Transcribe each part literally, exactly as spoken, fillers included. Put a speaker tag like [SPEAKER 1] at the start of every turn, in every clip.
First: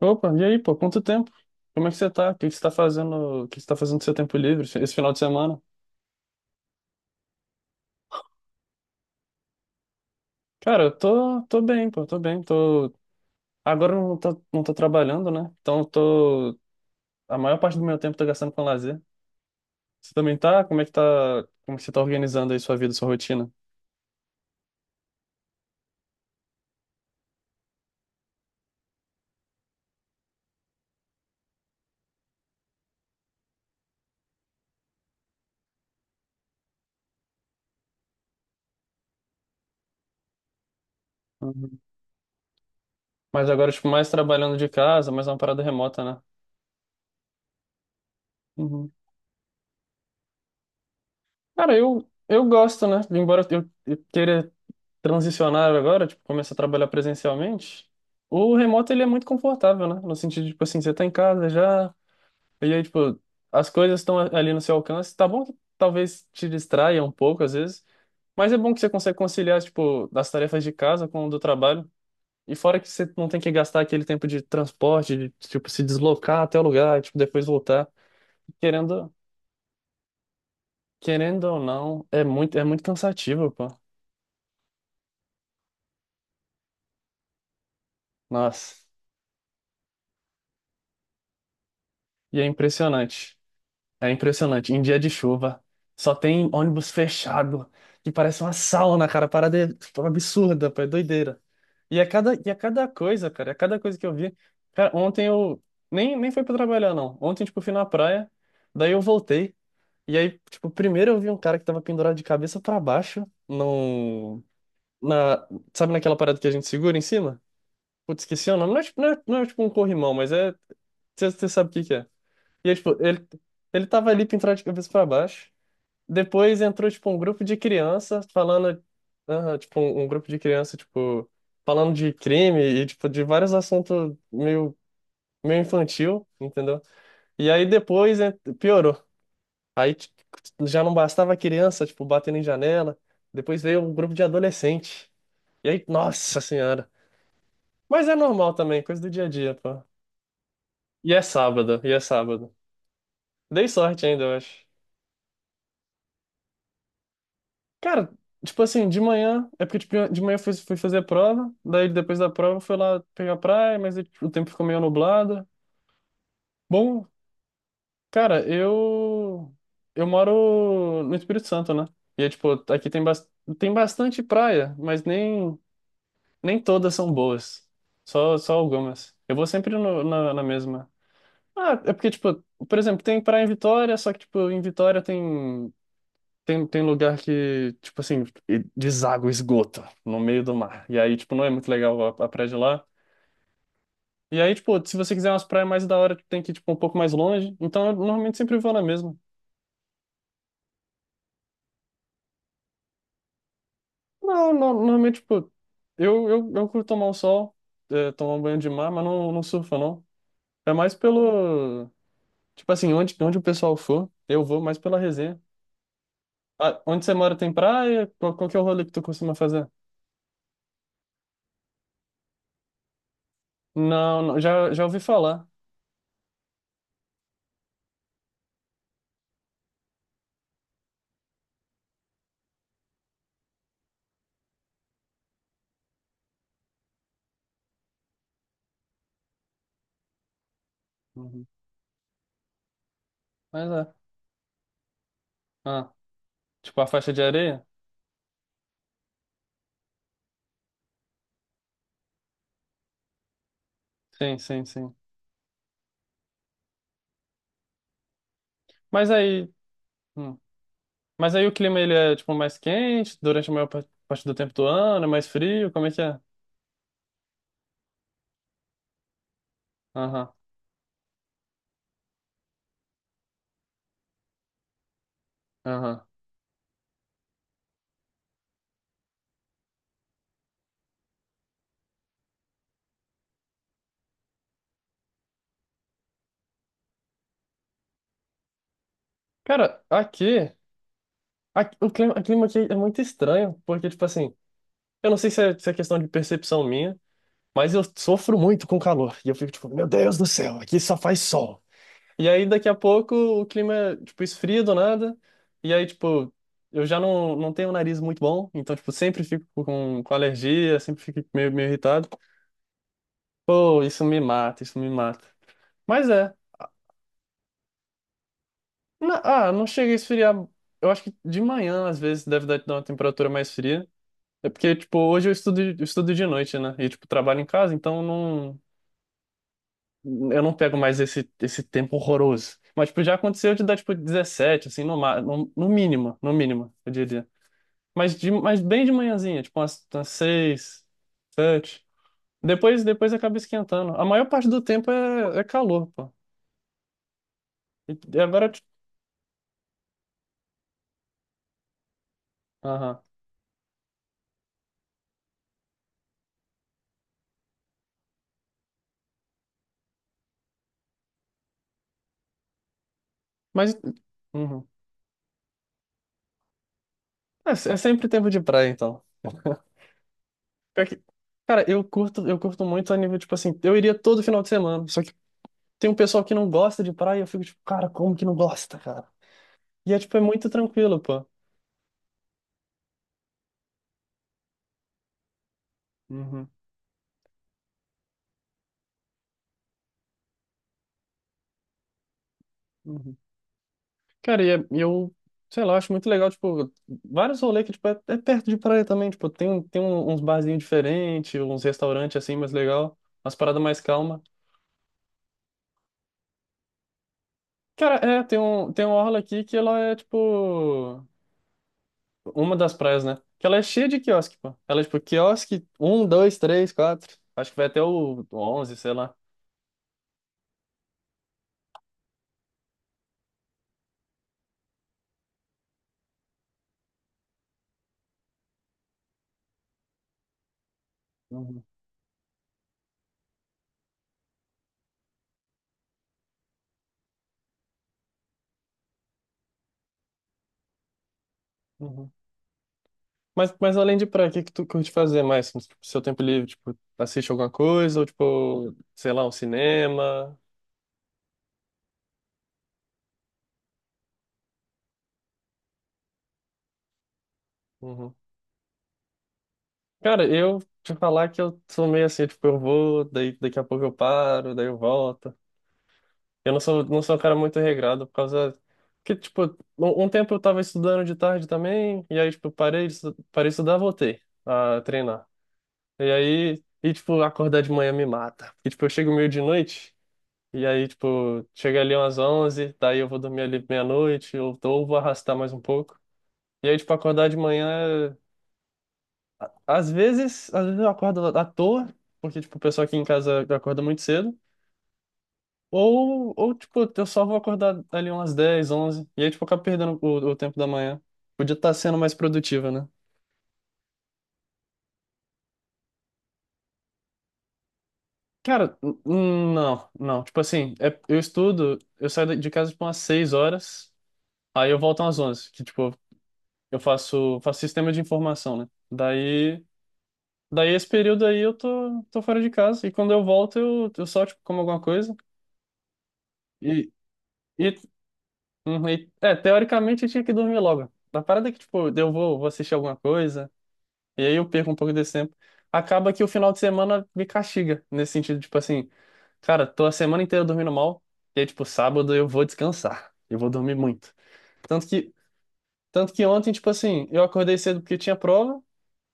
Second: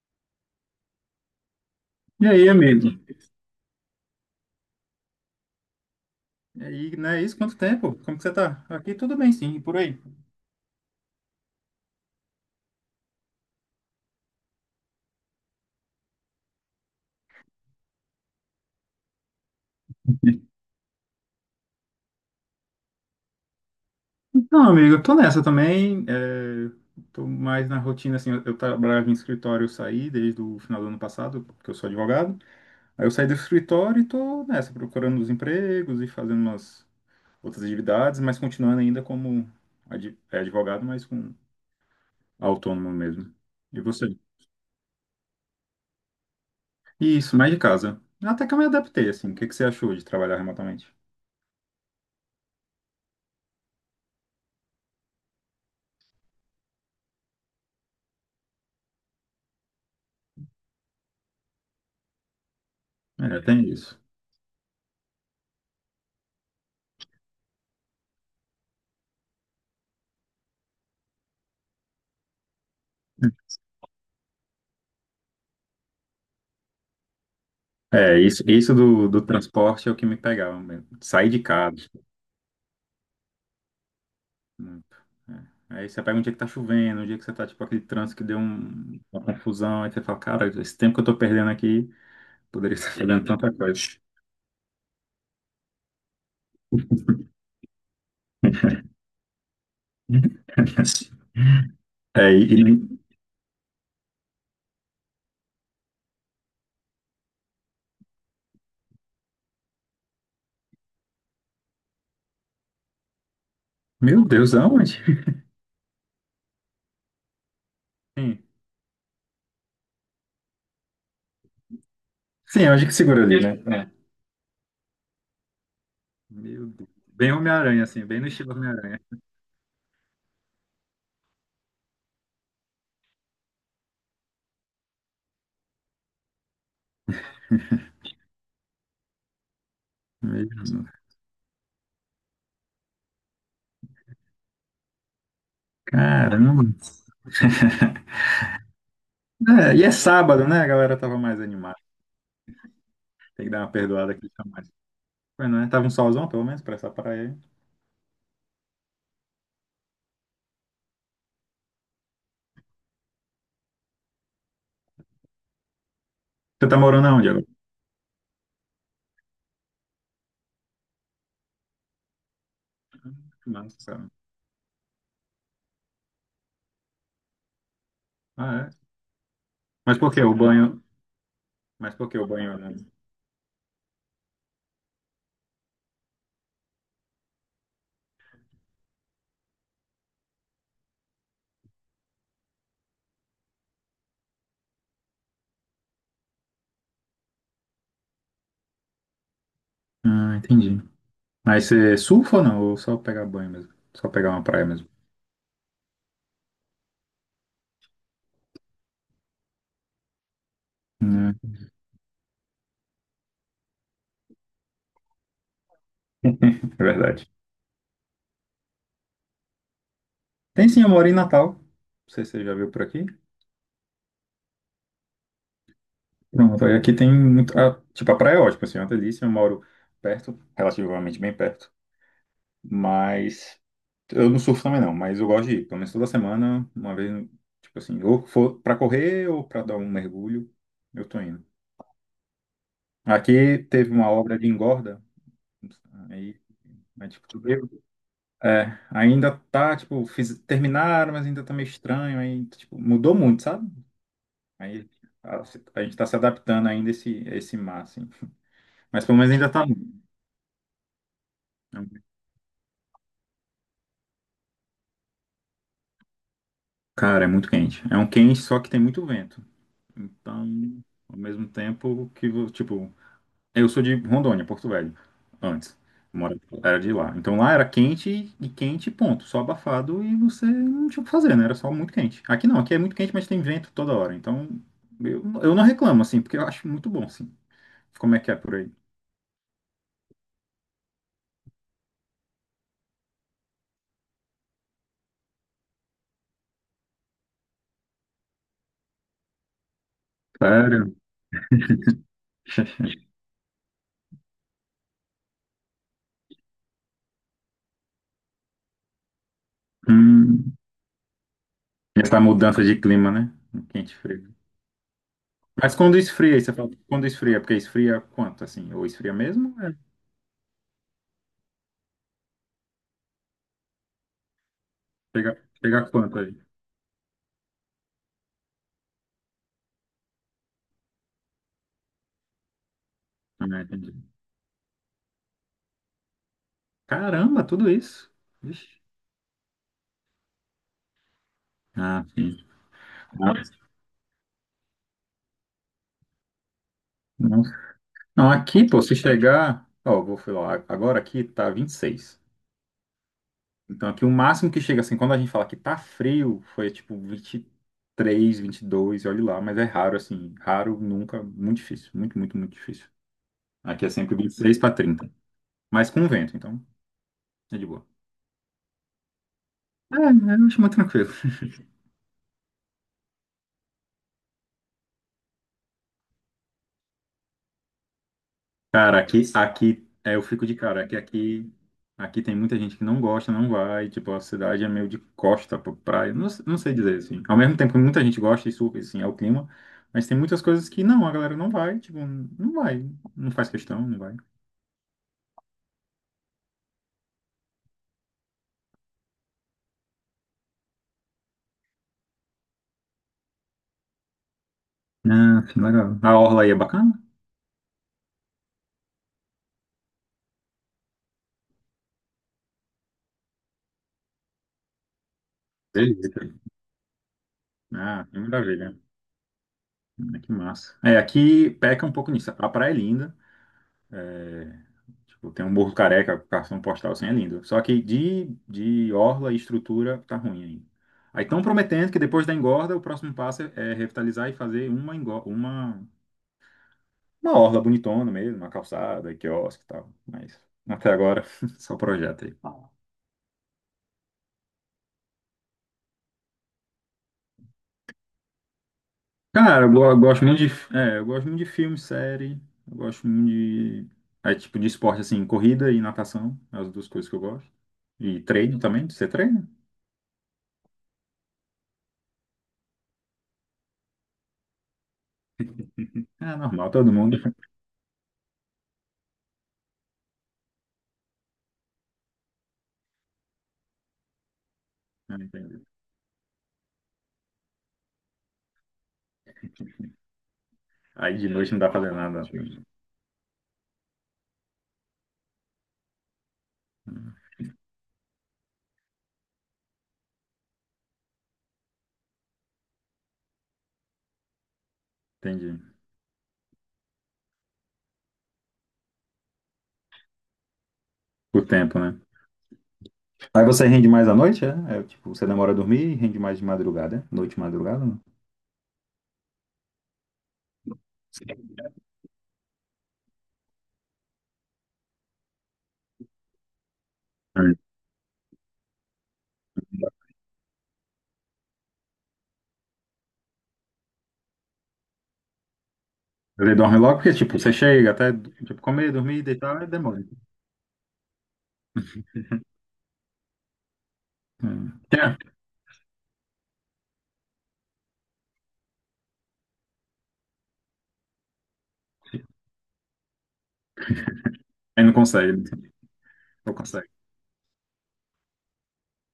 [SPEAKER 1] Opa, e aí, pô, quanto tempo? Como é que você
[SPEAKER 2] E
[SPEAKER 1] tá? O que
[SPEAKER 2] aí,
[SPEAKER 1] que você tá
[SPEAKER 2] amigo?
[SPEAKER 1] fazendo? O que você tá fazendo no seu tempo livre esse final de semana?
[SPEAKER 2] E aí, não é isso? Quanto tempo? Como que você tá? Aqui tudo bem, sim, e por aí.
[SPEAKER 1] Cara, eu tô, tô bem, pô, tô bem. Tô... Agora eu não tô, não tô trabalhando, né? Então eu tô. A maior parte do meu tempo eu tô gastando com lazer. Você também tá? Como é que tá? Como é que você tá organizando aí sua vida, sua rotina?
[SPEAKER 2] Então, amigo, eu tô nessa também. É... Tô mais na rotina, assim, eu, eu trabalhava em escritório, eu saí desde o final do ano passado, porque eu sou advogado. Aí eu saí do escritório e tô nessa, procurando os empregos e fazendo umas outras atividades, mas continuando ainda como ad- é, advogado, mas com
[SPEAKER 1] Uhum.
[SPEAKER 2] autônomo mesmo.
[SPEAKER 1] Mas agora,
[SPEAKER 2] E
[SPEAKER 1] tipo, mais
[SPEAKER 2] você?
[SPEAKER 1] trabalhando de casa, mais uma parada remota, né?
[SPEAKER 2] Isso, mais de casa. Até que eu me
[SPEAKER 1] Uhum.
[SPEAKER 2] adaptei, assim. O que que você achou de trabalhar remotamente?
[SPEAKER 1] Cara, eu, eu gosto, né? Embora eu, eu queira transicionar agora, tipo, começar a trabalhar presencialmente, o remoto, ele é muito confortável, né? No sentido de, tipo assim, você tá em casa já, e aí, tipo,
[SPEAKER 2] É, tem
[SPEAKER 1] as coisas
[SPEAKER 2] isso.
[SPEAKER 1] estão ali no seu alcance. Tá bom que talvez te distraia um pouco, às vezes, mas é bom que você consegue conciliar, tipo, das tarefas de casa com o do trabalho. E fora que você não tem que gastar aquele tempo de transporte, de, tipo, se deslocar até o lugar, tipo, depois voltar.
[SPEAKER 2] É, isso, isso do,
[SPEAKER 1] Querendo,
[SPEAKER 2] do transporte é o que me pegava mesmo. Sair de
[SPEAKER 1] querendo ou
[SPEAKER 2] casa.
[SPEAKER 1] não, é muito, é muito cansativo, pô.
[SPEAKER 2] Muito. É. Aí você pega um dia que tá chovendo, um dia que você tá, tipo, aquele trânsito que deu
[SPEAKER 1] Nossa.
[SPEAKER 2] um- uma confusão, aí você fala, cara, esse tempo que eu tô perdendo aqui,
[SPEAKER 1] E é
[SPEAKER 2] poderia estar fazendo
[SPEAKER 1] impressionante.
[SPEAKER 2] tanta coisa.
[SPEAKER 1] É impressionante. Em dia de chuva, só tem ônibus fechado, que parece uma sauna, cara. Parada é, tipo, absurda, pô. É doideira. E a
[SPEAKER 2] É,
[SPEAKER 1] cada, e a
[SPEAKER 2] e,
[SPEAKER 1] cada
[SPEAKER 2] e-
[SPEAKER 1] coisa, cara, a cada coisa que eu vi. Cara, ontem eu. Nem, nem foi pra trabalhar, não. Ontem, tipo, fui na praia. Daí eu voltei. E aí, tipo, primeiro eu vi um cara que tava pendurado de cabeça pra baixo,
[SPEAKER 2] Meu
[SPEAKER 1] num,
[SPEAKER 2] Deus, aonde?
[SPEAKER 1] na, sabe naquela parada que a gente segura em cima? Putz,
[SPEAKER 2] Sim.
[SPEAKER 1] esqueci o nome. Não é, tipo- não é, não é tipo um corrimão, mas é, você sabe o que que é.
[SPEAKER 2] Sim,
[SPEAKER 1] E
[SPEAKER 2] é
[SPEAKER 1] aí,
[SPEAKER 2] onde que
[SPEAKER 1] tipo,
[SPEAKER 2] segura
[SPEAKER 1] ele,
[SPEAKER 2] ali, né?
[SPEAKER 1] ele
[SPEAKER 2] É.
[SPEAKER 1] tava ali pendurado de cabeça pra baixo. Depois
[SPEAKER 2] Meu Deus.
[SPEAKER 1] entrou, tipo, um
[SPEAKER 2] Bem
[SPEAKER 1] grupo de
[SPEAKER 2] Homem-Aranha, assim,
[SPEAKER 1] criança
[SPEAKER 2] bem no estilo
[SPEAKER 1] falando,
[SPEAKER 2] Homem-Aranha.
[SPEAKER 1] ah, tipo, um, um grupo de criança, tipo, falando de crime e, tipo, de vários assuntos meio, meio infantil, entendeu? E aí depois eh, piorou. Aí tipo, já
[SPEAKER 2] Mesmo.
[SPEAKER 1] não bastava a criança, tipo, batendo em janela. Depois veio um grupo de adolescente. E aí, nossa
[SPEAKER 2] Caramba.
[SPEAKER 1] senhora. Mas é normal também, coisa do dia a dia,
[SPEAKER 2] É,
[SPEAKER 1] pô.
[SPEAKER 2] e é sábado, né? A galera
[SPEAKER 1] E
[SPEAKER 2] tava
[SPEAKER 1] é
[SPEAKER 2] mais animada.
[SPEAKER 1] sábado, e é sábado.
[SPEAKER 2] Tem que dar
[SPEAKER 1] Dei
[SPEAKER 2] uma
[SPEAKER 1] sorte
[SPEAKER 2] perdoada
[SPEAKER 1] ainda,
[SPEAKER 2] aqui.
[SPEAKER 1] eu acho.
[SPEAKER 2] Foi, não é? Tava um solzão, pelo menos, pra essa praia aí.
[SPEAKER 1] Cara, tipo assim, de manhã, é porque tipo, de manhã eu fui, fui fazer a prova, daí depois da prova eu fui lá pegar a praia, mas aí o tempo ficou meio nublado.
[SPEAKER 2] Você tá
[SPEAKER 1] Bom,
[SPEAKER 2] morando aonde agora?
[SPEAKER 1] cara, eu eu moro no Espírito Santo, né? E é tipo, aqui tem, bas-
[SPEAKER 2] Não,
[SPEAKER 1] tem
[SPEAKER 2] sabe.
[SPEAKER 1] bastante praia, mas nem Nem todas são boas. Só, só
[SPEAKER 2] Ah, é?
[SPEAKER 1] algumas. Eu vou sempre
[SPEAKER 2] Mas
[SPEAKER 1] no-
[SPEAKER 2] por que
[SPEAKER 1] na,
[SPEAKER 2] o
[SPEAKER 1] na
[SPEAKER 2] banho?
[SPEAKER 1] mesma. Ah, é
[SPEAKER 2] Mas por
[SPEAKER 1] porque,
[SPEAKER 2] que o
[SPEAKER 1] tipo,
[SPEAKER 2] banho? Né?
[SPEAKER 1] por exemplo, tem praia em Vitória, só que, tipo, em Vitória tem, tem, tem lugar que, tipo assim, e- deságua esgoto no meio do mar. E aí, tipo, não é muito legal a, a praia de lá. E aí, tipo, se você quiser umas praias mais da hora, tem que ir, tipo, um pouco mais longe. Então, eu normalmente sempre vou na mesma.
[SPEAKER 2] Ah, entendi. Mas você surfa ou não? Ou só pegar banho mesmo? Só pegar uma
[SPEAKER 1] Não,
[SPEAKER 2] praia
[SPEAKER 1] não
[SPEAKER 2] mesmo?
[SPEAKER 1] normalmente, tipo, eu, eu, eu curto tomar o sol, eh, tomar um banho de mar, mas não, não surfo, não. É mais
[SPEAKER 2] Hum,
[SPEAKER 1] pelo. Tipo assim, onde, onde o pessoal for, eu vou mais pela resenha. Ah,
[SPEAKER 2] é
[SPEAKER 1] onde você
[SPEAKER 2] verdade.
[SPEAKER 1] mora tem praia? Qual, qual que é o rolê que tu costuma fazer?
[SPEAKER 2] Tem sim, eu moro em Natal. Não sei se você já viu por aqui.
[SPEAKER 1] Não, não, já, já ouvi falar.
[SPEAKER 2] Pronto, aí aqui tem muito. Ah, tipo, a praia é ótima, assim, é uma delícia. Eu moro perto, relativamente bem perto. Mas. Eu não surfo também não, mas eu gosto de ir. Pelo menos toda semana, uma vez, tipo assim, ou for pra correr ou pra dar um mergulho, eu tô indo.
[SPEAKER 1] Uhum.
[SPEAKER 2] Aqui
[SPEAKER 1] Mas
[SPEAKER 2] teve
[SPEAKER 1] é.
[SPEAKER 2] uma obra de engorda,
[SPEAKER 1] Ah,
[SPEAKER 2] aí,
[SPEAKER 1] tipo a faixa
[SPEAKER 2] mas,
[SPEAKER 1] de
[SPEAKER 2] tipo, tudo-
[SPEAKER 1] areia?
[SPEAKER 2] é, ainda tá, tipo, fiz- terminaram, mas ainda tá meio estranho, aí, tipo, mudou muito, sabe?
[SPEAKER 1] Sim, sim,
[SPEAKER 2] Aí
[SPEAKER 1] sim.
[SPEAKER 2] a, a gente tá se adaptando ainda a esse, a esse mar, assim. Mas
[SPEAKER 1] Mas
[SPEAKER 2] pelo menos ainda
[SPEAKER 1] aí.
[SPEAKER 2] tá. Muito.
[SPEAKER 1] Hum. Mas aí o clima
[SPEAKER 2] é um-
[SPEAKER 1] ele é tipo mais quente durante a maior pa- parte do tempo do ano, é mais frio, como é que é?
[SPEAKER 2] Cara, é muito quente. É um quente, só que tem muito vento.
[SPEAKER 1] Aham,
[SPEAKER 2] Então, ao mesmo tempo que, vo- tipo, eu sou de Rondônia, Porto Velho, antes.
[SPEAKER 1] aham.
[SPEAKER 2] Eu mora- Era de lá. Então lá era quente e quente, ponto. Só abafado e você não tinha o que fazer, né? Era só muito quente. Aqui não, aqui é muito quente, mas tem vento toda hora. Então eu, eu não reclamo, assim, porque eu acho muito bom, assim. Como é que é por aí?
[SPEAKER 1] Cara, aqui, aqui- o clima, o clima aqui é muito estranho, porque tipo assim, eu não sei se é, se é questão de percepção minha, mas eu sofro muito com calor. E eu fico tipo, meu Deus do céu, aqui
[SPEAKER 2] Sério?
[SPEAKER 1] só faz sol. E aí daqui a pouco o clima, é, tipo, esfria do nada, e aí tipo, eu já não, não tenho um nariz muito bom, então tipo, sempre fico com, com
[SPEAKER 2] Hum,
[SPEAKER 1] alergia, sempre fico meio, meio irritado.
[SPEAKER 2] essa mudança de clima, né?
[SPEAKER 1] Pô,
[SPEAKER 2] Quente e
[SPEAKER 1] isso me
[SPEAKER 2] frio.
[SPEAKER 1] mata, isso me mata.
[SPEAKER 2] Mas quando
[SPEAKER 1] Mas é.
[SPEAKER 2] esfria, você fala, quando esfria, porque esfria quanto, assim? Ou esfria
[SPEAKER 1] Na- ah,
[SPEAKER 2] mesmo?
[SPEAKER 1] não
[SPEAKER 2] É.
[SPEAKER 1] chega a esfriar. Eu acho que de manhã, às vezes, deve dar dar uma temperatura mais fria. É porque, tipo, hoje eu
[SPEAKER 2] Chega,
[SPEAKER 1] estudo,
[SPEAKER 2] chega
[SPEAKER 1] eu
[SPEAKER 2] a
[SPEAKER 1] estudo
[SPEAKER 2] quanto
[SPEAKER 1] de
[SPEAKER 2] aí?
[SPEAKER 1] noite, né? E, tipo, trabalho em casa, então não, eu não pego mais esse, esse tempo horroroso. Mas, tipo, já
[SPEAKER 2] Ah,
[SPEAKER 1] aconteceu de dar,
[SPEAKER 2] entendi.
[SPEAKER 1] tipo, dezessete assim, no, ma- no, no mínimo, no mínimo, eu diria.
[SPEAKER 2] Caramba, tudo isso.
[SPEAKER 1] Mas, de, mas
[SPEAKER 2] Vixe.
[SPEAKER 1] bem de manhãzinha, tipo, umas, umas seis, sete.
[SPEAKER 2] Ah, sim.
[SPEAKER 1] Depois, depois acaba esquentando. A maior parte do tempo é, é calor, pô.
[SPEAKER 2] Nossa.
[SPEAKER 1] E, e
[SPEAKER 2] Não,
[SPEAKER 1] agora. Tipo,
[SPEAKER 2] aqui, pô, se chegar. Ó, vou falar, agora aqui tá vinte e seis.
[SPEAKER 1] Aham.
[SPEAKER 2] Então aqui o máximo que chega assim, quando a gente fala que tá frio, foi tipo vinte e três, vinte e dois, olha lá, mas é raro assim, raro nunca, muito difícil, muito, muito, muito difícil.
[SPEAKER 1] Mas.
[SPEAKER 2] Aqui é sempre vinte e seis
[SPEAKER 1] Uhum.
[SPEAKER 2] para trinta, mas com vento, então
[SPEAKER 1] É,
[SPEAKER 2] é de
[SPEAKER 1] é
[SPEAKER 2] boa.
[SPEAKER 1] sempre tempo de praia, então.
[SPEAKER 2] É, eu acho muito
[SPEAKER 1] Pior que-
[SPEAKER 2] tranquilo.
[SPEAKER 1] Cara, eu curto, eu curto muito a nível, tipo assim, eu iria todo final de semana. Só que tem um pessoal que não gosta de praia, eu fico tipo, cara, como que não gosta,
[SPEAKER 2] Cara,
[SPEAKER 1] cara?
[SPEAKER 2] aqui, aqui,
[SPEAKER 1] E é,
[SPEAKER 2] é,
[SPEAKER 1] tipo, é
[SPEAKER 2] eu fico
[SPEAKER 1] muito
[SPEAKER 2] de cara, que
[SPEAKER 1] tranquilo, pô.
[SPEAKER 2] aqui, aqui tem muita gente que não gosta, não vai, tipo, a cidade é meio de costa pra praia, não,
[SPEAKER 1] Uhum,
[SPEAKER 2] não sei dizer, assim. Ao mesmo tempo que muita gente gosta, isso, assim, é o clima, mas tem muitas coisas que não, a galera não vai, tipo, não vai,
[SPEAKER 1] uhum.
[SPEAKER 2] não faz questão, não vai.
[SPEAKER 1] Cara, e é- e eu, sei lá, acho muito legal, tipo, vários rolês que, tipo, é, é perto de praia também, tipo, tem, um- tem um- uns barzinhos diferentes, uns restaurantes, assim, mais legal, umas paradas mais calma.
[SPEAKER 2] Ah, que legal. A orla aí é bacana?
[SPEAKER 1] Cara, é, tem um, tem uma orla aqui que ela é, tipo, uma das praias, né? Que ela é cheia de quiosque, pô. Ela é tipo quiosque um
[SPEAKER 2] Beleza.
[SPEAKER 1] dois três quatro. Acho que vai até
[SPEAKER 2] Ah, que
[SPEAKER 1] o
[SPEAKER 2] maravilha.
[SPEAKER 1] onze, sei lá.
[SPEAKER 2] Ah, que massa. É, aqui peca um pouco nisso. A praia é linda, é. Tipo, tem um Morro Careca, cartão postal, assim, é lindo. Só que de, de orla e estrutura tá ruim ainda. Aí estão
[SPEAKER 1] Uhum,
[SPEAKER 2] prometendo que depois da engorda, o próximo passo é é revitalizar e fazer uma, engo- uma, uma orla bonitona mesmo, uma calçada, quiosque e tal. Mas até agora, só
[SPEAKER 1] uhum.
[SPEAKER 2] projeto aí.
[SPEAKER 1] Mas, mas além de praia, o que que tu curte fazer mais no seu tempo livre? Tipo, assiste alguma coisa ou tipo, sei lá, um
[SPEAKER 2] Cara, eu go- eu gosto
[SPEAKER 1] cinema?
[SPEAKER 2] muito de, é, eu gosto muito de filme, série, eu gosto muito de, é, tipo, de esporte, assim, corrida e natação, é as duas coisas que eu gosto.
[SPEAKER 1] Uhum.
[SPEAKER 2] E treino também, você treina?
[SPEAKER 1] Cara, eu te falar que eu sou meio assim, tipo, eu vou, daí, daqui a pouco eu paro, daí eu volto.
[SPEAKER 2] É
[SPEAKER 1] Eu não
[SPEAKER 2] normal,
[SPEAKER 1] sou,
[SPEAKER 2] todo
[SPEAKER 1] não sou
[SPEAKER 2] mundo.
[SPEAKER 1] um cara muito regrado por causa que, tipo, um, um tempo eu tava estudando de tarde também, e aí, tipo, parei, de estu- parei de estudar, voltei a
[SPEAKER 2] Ah,
[SPEAKER 1] treinar.
[SPEAKER 2] entendi.
[SPEAKER 1] E aí, e, tipo, acordar de manhã me mata. Porque, tipo, eu chego meio de noite, e aí,
[SPEAKER 2] Aí de
[SPEAKER 1] tipo,
[SPEAKER 2] noite não dá
[SPEAKER 1] chega
[SPEAKER 2] pra
[SPEAKER 1] ali
[SPEAKER 2] fazer
[SPEAKER 1] umas
[SPEAKER 2] nada.
[SPEAKER 1] onze daí eu vou dormir ali meia-noite, ou, ou vou arrastar mais um pouco. E aí, tipo, acordar de manhã, às vezes, às vezes eu acordo à toa, porque, tipo, o pessoal aqui em casa acorda muito cedo.
[SPEAKER 2] Entendi.
[SPEAKER 1] Ou, ou, tipo, eu só vou acordar ali umas dez onze e aí, tipo, eu acabo perdendo o, o tempo da manhã.
[SPEAKER 2] Por
[SPEAKER 1] Podia estar
[SPEAKER 2] tempo, né?
[SPEAKER 1] sendo mais produtiva, né?
[SPEAKER 2] Aí você rende mais à noite, é? É, tipo, você demora a dormir e rende mais de madrugada, é? Noite e madrugada, não?
[SPEAKER 1] Cara, n- n- não, não. Tipo assim, é- eu estudo, eu saio da- de casa, tipo, umas seis horas, aí eu volto umas onze que, tipo, eu faço,
[SPEAKER 2] Hum.
[SPEAKER 1] faço sistema de informação, né? Daí, daí esse período aí eu tô, tô fora de casa, e quando eu volto eu, eu só, tipo, como alguma coisa,
[SPEAKER 2] Você dorme
[SPEAKER 1] e,
[SPEAKER 2] logo porque, tipo, você
[SPEAKER 1] e,
[SPEAKER 2] chega até, tipo,
[SPEAKER 1] uhum,
[SPEAKER 2] comer,
[SPEAKER 1] e-
[SPEAKER 2] dormir,
[SPEAKER 1] é,
[SPEAKER 2] deitar, e demora.
[SPEAKER 1] teoricamente eu tinha que dormir logo. A parada é que, tipo, eu vou, vou assistir alguma coisa. E aí eu perco um
[SPEAKER 2] Hum.
[SPEAKER 1] pouco desse
[SPEAKER 2] É,
[SPEAKER 1] tempo. Acaba que o final de semana me castiga, nesse sentido, tipo assim, cara, tô a semana inteira dormindo mal, e aí, tipo, sábado eu vou descansar, eu vou dormir muito.
[SPEAKER 2] aí
[SPEAKER 1] Tanto
[SPEAKER 2] não
[SPEAKER 1] que,
[SPEAKER 2] consegue,
[SPEAKER 1] tanto que ontem,
[SPEAKER 2] não
[SPEAKER 1] tipo
[SPEAKER 2] consegue.
[SPEAKER 1] assim, eu acordei cedo porque tinha prova,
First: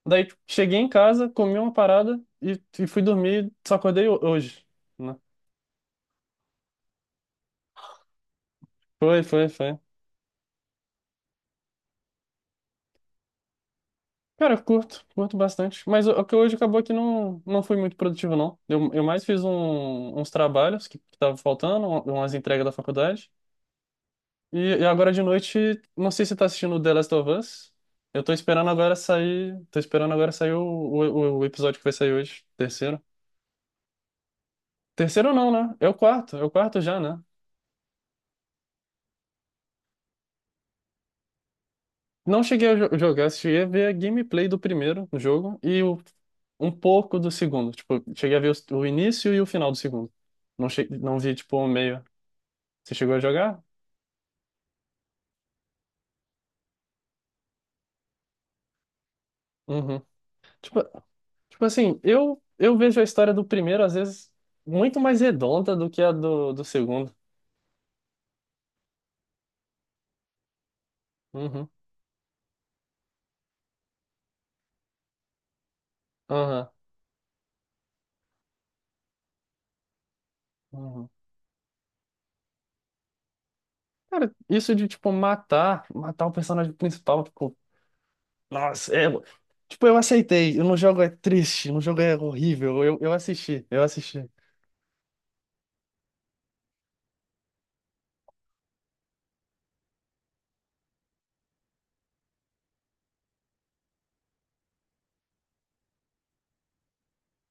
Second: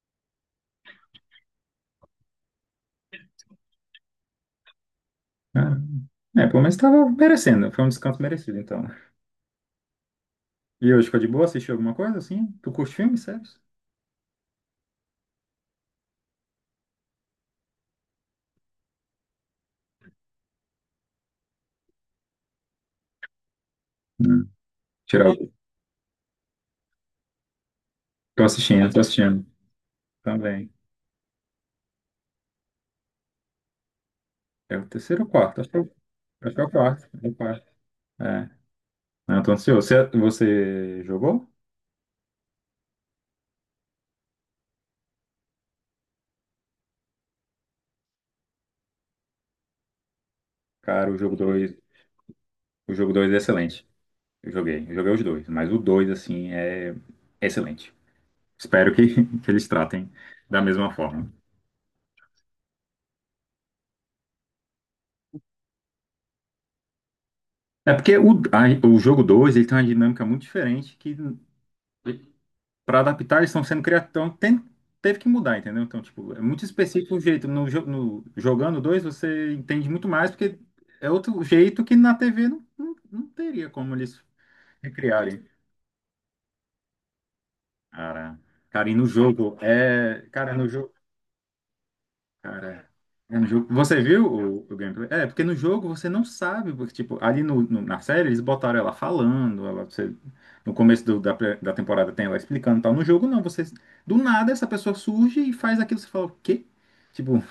[SPEAKER 1] daí tipo, cheguei em casa, comi uma parada e, e fui dormir, só acordei ho- hoje, né?
[SPEAKER 2] É, é, pelo menos tava merecendo, foi um descanso merecido, então.
[SPEAKER 1] Foi, foi, foi.
[SPEAKER 2] E hoje ficou de boa, assistiu alguma coisa, assim? Tu curte filme, sério?
[SPEAKER 1] Cara, eu curto, curto bastante. Mas o o que hoje acabou que não, não fui muito produtivo, não. Eu, eu mais fiz um- uns trabalhos que estavam faltando, um- umas entregas da faculdade.
[SPEAKER 2] Hum.
[SPEAKER 1] E, e agora de
[SPEAKER 2] Tirar o...
[SPEAKER 1] noite, não sei se você tá assistindo The Last of Us. Eu tô
[SPEAKER 2] Tô
[SPEAKER 1] esperando
[SPEAKER 2] assistindo,
[SPEAKER 1] agora
[SPEAKER 2] tô assistindo.
[SPEAKER 1] sair. Tô esperando agora sair o,
[SPEAKER 2] Também.
[SPEAKER 1] o, o episódio que vai sair hoje. Terceiro.
[SPEAKER 2] É o terceiro ou
[SPEAKER 1] Terceiro não,
[SPEAKER 2] quarto? Acho
[SPEAKER 1] né?
[SPEAKER 2] que é
[SPEAKER 1] É
[SPEAKER 2] o
[SPEAKER 1] o quarto. É o
[SPEAKER 2] acho que é o
[SPEAKER 1] quarto já,
[SPEAKER 2] quarto.
[SPEAKER 1] né?
[SPEAKER 2] É o quarto. É. Não, tô ansioso. Você, você jogou?
[SPEAKER 1] Não cheguei a jo- jogar, cheguei a ver a gameplay do primeiro jogo e o- um pouco do segundo. Tipo, cheguei a ver o, o início e o final do segundo. Não, che,
[SPEAKER 2] Cara, o
[SPEAKER 1] não vi,
[SPEAKER 2] jogo
[SPEAKER 1] tipo, o
[SPEAKER 2] dois
[SPEAKER 1] meio.
[SPEAKER 2] o
[SPEAKER 1] Você
[SPEAKER 2] jogo
[SPEAKER 1] chegou a
[SPEAKER 2] dois é
[SPEAKER 1] jogar?
[SPEAKER 2] excelente. Eu joguei, eu joguei os dois, mas o dois assim, é excelente. Espero que, que eles
[SPEAKER 1] Uhum.
[SPEAKER 2] tratem da
[SPEAKER 1] Tipo,
[SPEAKER 2] mesma forma.
[SPEAKER 1] tipo assim, eu, eu vejo a história do primeiro, às vezes, muito mais redonda do que a do, do segundo.
[SPEAKER 2] É porque o, a- o jogo dois ele tem uma dinâmica muito diferente que,
[SPEAKER 1] Uhum.
[SPEAKER 2] para adaptar, eles estão sendo criativos, então tem- teve que mudar, entendeu? Então, tipo, é muito
[SPEAKER 1] Aham,
[SPEAKER 2] específico o jeito. No, jo- no, jogando dois você entende muito mais, porque
[SPEAKER 1] aham.
[SPEAKER 2] é outro jeito que na T V não, não, não teria como eles
[SPEAKER 1] Cara, isso de, tipo,
[SPEAKER 2] recriarem.
[SPEAKER 1] matar, matar o personagem principal, tipo,
[SPEAKER 2] Cara, cara,
[SPEAKER 1] nossa,
[SPEAKER 2] e no
[SPEAKER 1] é.
[SPEAKER 2] jogo
[SPEAKER 1] Tipo, eu
[SPEAKER 2] é, cara,
[SPEAKER 1] aceitei.
[SPEAKER 2] no
[SPEAKER 1] No
[SPEAKER 2] jogo,
[SPEAKER 1] jogo é triste, no jogo é horrível.
[SPEAKER 2] cara,
[SPEAKER 1] Eu, eu
[SPEAKER 2] é no
[SPEAKER 1] assisti,
[SPEAKER 2] jogo.
[SPEAKER 1] eu
[SPEAKER 2] Você viu
[SPEAKER 1] assisti.
[SPEAKER 2] o, o gameplay? É, porque no jogo você não sabe, porque tipo, ali no, no- na série eles botaram ela falando, ela você- no começo do- da, pre- da temporada tem ela explicando, e tal. No jogo não, você do nada essa pessoa surge e faz aquilo, você fala, o quê? Tipo,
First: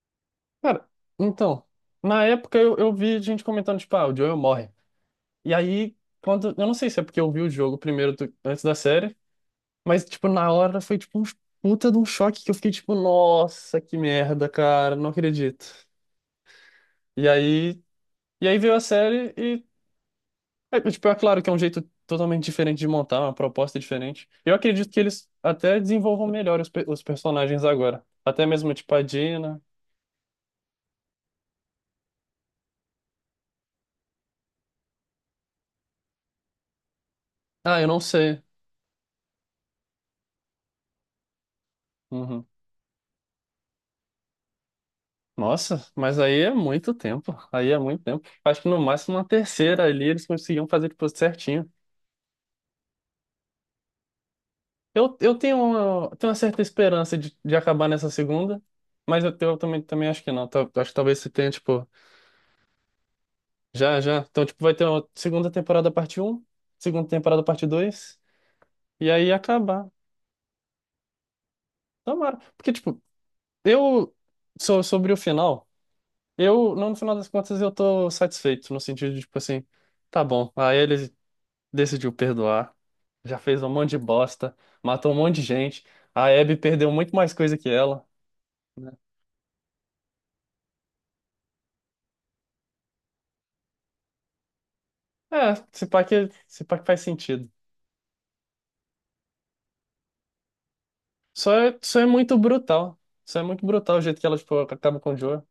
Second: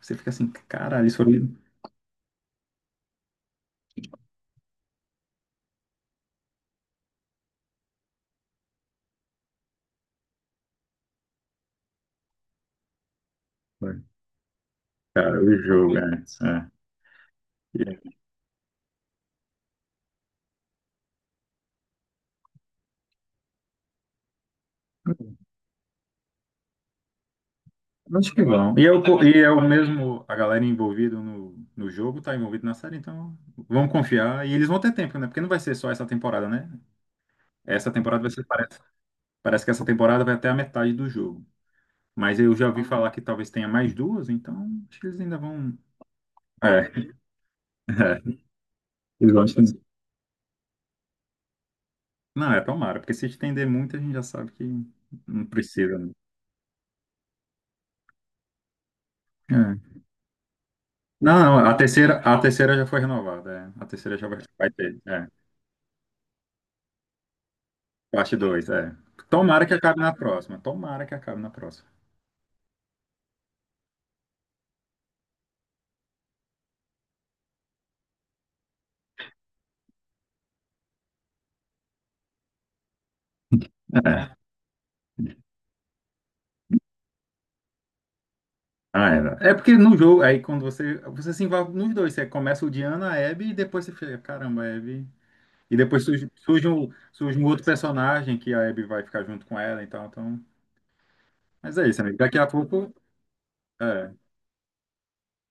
[SPEAKER 2] você fica assim,
[SPEAKER 1] Cara,
[SPEAKER 2] caralho, isso foi,
[SPEAKER 1] então, na época eu, eu vi gente comentando, tipo, ah, o Joel morre. E aí, quando. Eu não sei se é porque eu vi o jogo primeiro do- antes da série, mas, tipo, na hora foi, tipo, um puta de um choque que eu fiquei, tipo, nossa, que merda, cara, não
[SPEAKER 2] cara, o
[SPEAKER 1] acredito.
[SPEAKER 2] jogo, é,
[SPEAKER 1] E aí.
[SPEAKER 2] é.
[SPEAKER 1] E aí veio a série. É, tipo, é claro que é um jeito totalmente diferente de montar, uma proposta diferente. Eu acredito que eles até desenvolvam melhor os, pe- os personagens agora.
[SPEAKER 2] Acho
[SPEAKER 1] Até
[SPEAKER 2] que
[SPEAKER 1] mesmo,
[SPEAKER 2] vão. E é
[SPEAKER 1] tipo, a
[SPEAKER 2] o, co- e é
[SPEAKER 1] Dina.
[SPEAKER 2] o mesmo, a galera envolvida no, no jogo tá envolvida na série, então vamos confiar. E eles vão ter tempo, né? Porque não vai ser só essa temporada, né?
[SPEAKER 1] Ah, eu
[SPEAKER 2] Essa
[SPEAKER 1] não
[SPEAKER 2] temporada vai
[SPEAKER 1] sei.
[SPEAKER 2] ser, parece, parece que essa temporada vai até a metade do jogo. Mas
[SPEAKER 1] Uhum.
[SPEAKER 2] eu já ouvi falar que talvez tenha mais duas, então acho que eles ainda vão.
[SPEAKER 1] Nossa, mas aí é
[SPEAKER 2] É,
[SPEAKER 1] muito tempo. Aí é muito
[SPEAKER 2] é,
[SPEAKER 1] tempo. Acho que no máximo uma
[SPEAKER 2] eles vão estender.
[SPEAKER 1] terceira ali eles conseguiam fazer, tipo, certinho.
[SPEAKER 2] Não, é tomara, porque se estender muito, a gente já sabe que
[SPEAKER 1] Eu, eu
[SPEAKER 2] não
[SPEAKER 1] tenho
[SPEAKER 2] precisa, né?
[SPEAKER 1] uma, tenho uma certa esperança de, de acabar nessa segunda, mas eu, eu
[SPEAKER 2] É.
[SPEAKER 1] também, também acho que não. Tal- Acho que talvez se
[SPEAKER 2] Não,
[SPEAKER 1] tenha,
[SPEAKER 2] não, a
[SPEAKER 1] tipo,
[SPEAKER 2] terceira, a terceira já foi renovada. É. A
[SPEAKER 1] já, já.
[SPEAKER 2] terceira já vai,
[SPEAKER 1] Então, tipo,
[SPEAKER 2] vai
[SPEAKER 1] vai ter
[SPEAKER 2] ter.
[SPEAKER 1] uma
[SPEAKER 2] É.
[SPEAKER 1] segunda temporada parte um, segunda temporada parte dois.
[SPEAKER 2] Parte dois, é.
[SPEAKER 1] E aí
[SPEAKER 2] Tomara que
[SPEAKER 1] acabar.
[SPEAKER 2] acabe na próxima. Tomara que acabe na próxima.
[SPEAKER 1] Tomara. Porque, tipo, eu. So, sobre o final, eu, não, no final das contas, eu tô satisfeito, no sentido de, tipo assim, tá bom. Aí ele decidiu perdoar, já fez um monte de
[SPEAKER 2] É. Né?
[SPEAKER 1] bosta, matou um monte de gente. A Abby perdeu muito mais coisa que ela.
[SPEAKER 2] Ah, era. É porque no jogo, aí quando você. Você se envolve nos dois. Você começa odiando a Abby e depois você fica, caramba, a Abby.
[SPEAKER 1] É,
[SPEAKER 2] E
[SPEAKER 1] se pá
[SPEAKER 2] depois
[SPEAKER 1] que,
[SPEAKER 2] surge,
[SPEAKER 1] se
[SPEAKER 2] surge,
[SPEAKER 1] pá que
[SPEAKER 2] um,
[SPEAKER 1] faz
[SPEAKER 2] surge um
[SPEAKER 1] sentido.
[SPEAKER 2] outro personagem que a Abby vai ficar junto com ela, então. Então...
[SPEAKER 1] Só é,
[SPEAKER 2] Mas é
[SPEAKER 1] só
[SPEAKER 2] isso,
[SPEAKER 1] é
[SPEAKER 2] amigo.
[SPEAKER 1] muito
[SPEAKER 2] Daqui a pouco.
[SPEAKER 1] brutal. Só é muito brutal o
[SPEAKER 2] É,
[SPEAKER 1] jeito que ela, tipo, acaba com o Joe.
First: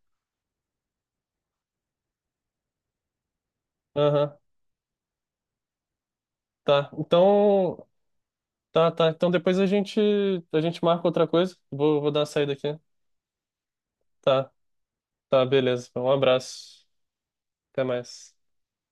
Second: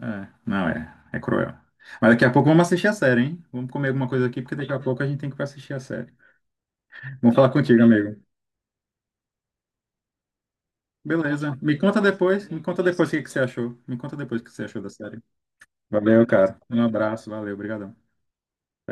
[SPEAKER 2] é. Não, é. É cruel. Mas daqui a pouco vamos assistir a série, hein? Vamos comer alguma coisa
[SPEAKER 1] Aham,
[SPEAKER 2] aqui, porque daqui a pouco a gente tem que ir pra assistir a série.
[SPEAKER 1] tá.
[SPEAKER 2] Vamos falar contigo,
[SPEAKER 1] Então.
[SPEAKER 2] amigo.
[SPEAKER 1] Tá, tá. Então depois a gente, a gente marca outra coisa.
[SPEAKER 2] Beleza. Me
[SPEAKER 1] Vou,
[SPEAKER 2] conta
[SPEAKER 1] vou dar a
[SPEAKER 2] depois.
[SPEAKER 1] saída
[SPEAKER 2] Me
[SPEAKER 1] aqui.
[SPEAKER 2] conta depois o que que você achou. Me conta depois o
[SPEAKER 1] Tá.
[SPEAKER 2] que você achou da série.
[SPEAKER 1] Tá, beleza. Então, um
[SPEAKER 2] Valeu, cara. Um
[SPEAKER 1] abraço.
[SPEAKER 2] abraço, valeu,
[SPEAKER 1] Até
[SPEAKER 2] obrigadão.
[SPEAKER 1] mais.